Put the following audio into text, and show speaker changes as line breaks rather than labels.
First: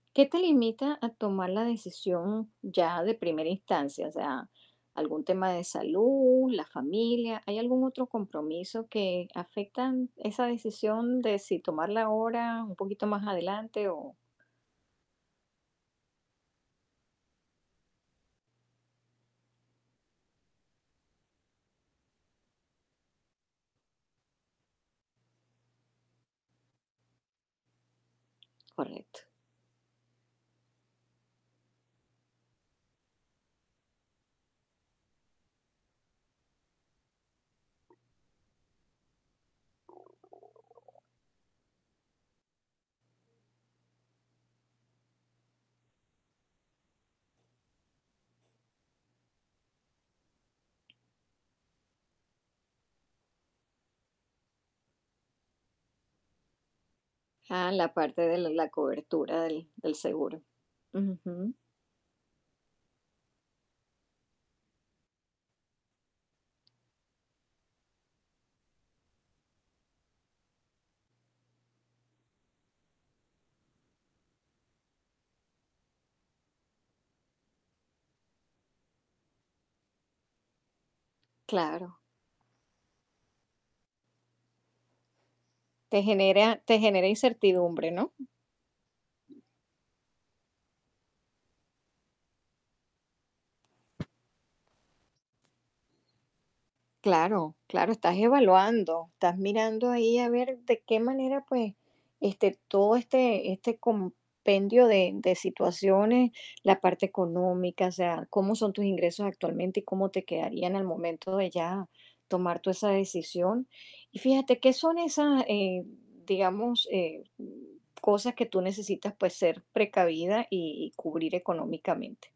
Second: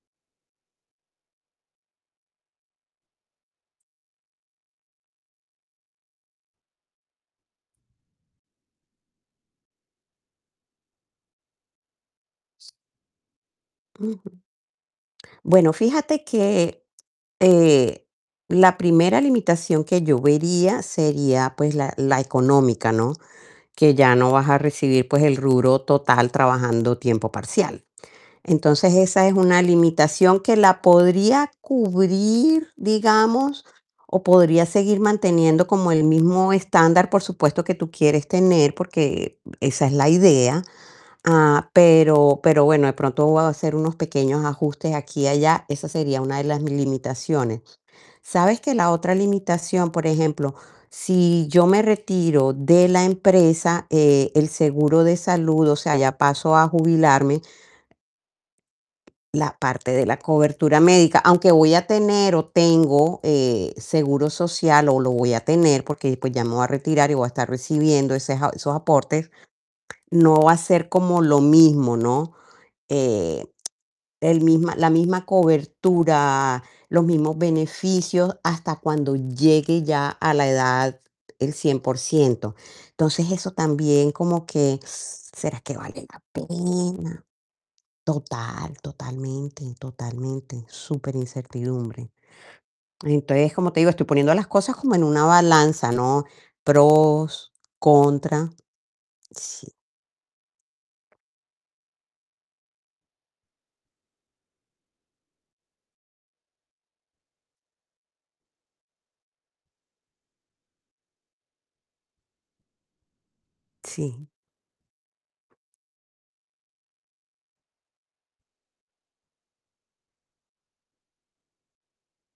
¿Qué te limita a tomar la decisión ya de primera instancia? O sea, algún tema de salud, la familia, ¿hay algún otro compromiso que afectan esa decisión de si tomarla ahora un poquito más adelante o?
Ujú. Bueno, fíjate que, eh, la primera limitación que yo vería sería, pues, la la económica, ¿no? Que ya no vas a recibir pues el rubro total trabajando tiempo parcial. Entonces
Correcto.
esa es una limitación que la podría cubrir, digamos, o podría seguir manteniendo como el mismo estándar, por supuesto, que tú quieres tener, porque, eh, esa es la idea, ah, pero pero bueno, de pronto voy a hacer unos pequeños ajustes aquí y allá, esa sería una de las mi limitaciones. Sabes que la otra limitación, por ejemplo, si yo me retiro de la empresa, eh, el seguro de salud, o sea, ya paso a jubilarme
Ah, la parte de la la cobertura
la
del
parte
del
de la
seguro.
cobertura médica, aunque
Ujú.
voy a tener o tengo, eh, seguro social, o lo voy a tener, porque después ya me voy a retirar y voy a estar recibiendo ese s a esos aportes, no va a ser como lo mismo, ¿no? Eh, el misma la misma cobertura, los mismos beneficios, hasta cuando llegue ya a la edad el cien por
Claro.
ciento. Entonces, eso también, como que, ¿será que
Te
vale la
genera te genera
pena?
incertidumbre, ¿no?
Total, totalmente, totalmente, superincertidumbre. Entonces, como te digo, estoy poniendo las cosas como en una balanza, ¿no? Pros,
Claro, claro, estás
contra.
evaluando, estás
Sí.
mirando ahí a ver de qué manera, pues, este, todo este este compendio de de situaciones, la parte económica, o sea, cómo son tus ingresos actualmente y cómo te quedarían al momento de ya tomar tú esa decisión. Y
Sí.
fíjate, ¿qué son esas, eh, digamos, eh, mm, cosas que tú necesitas, pues ser precavida y y cubrir económicamente?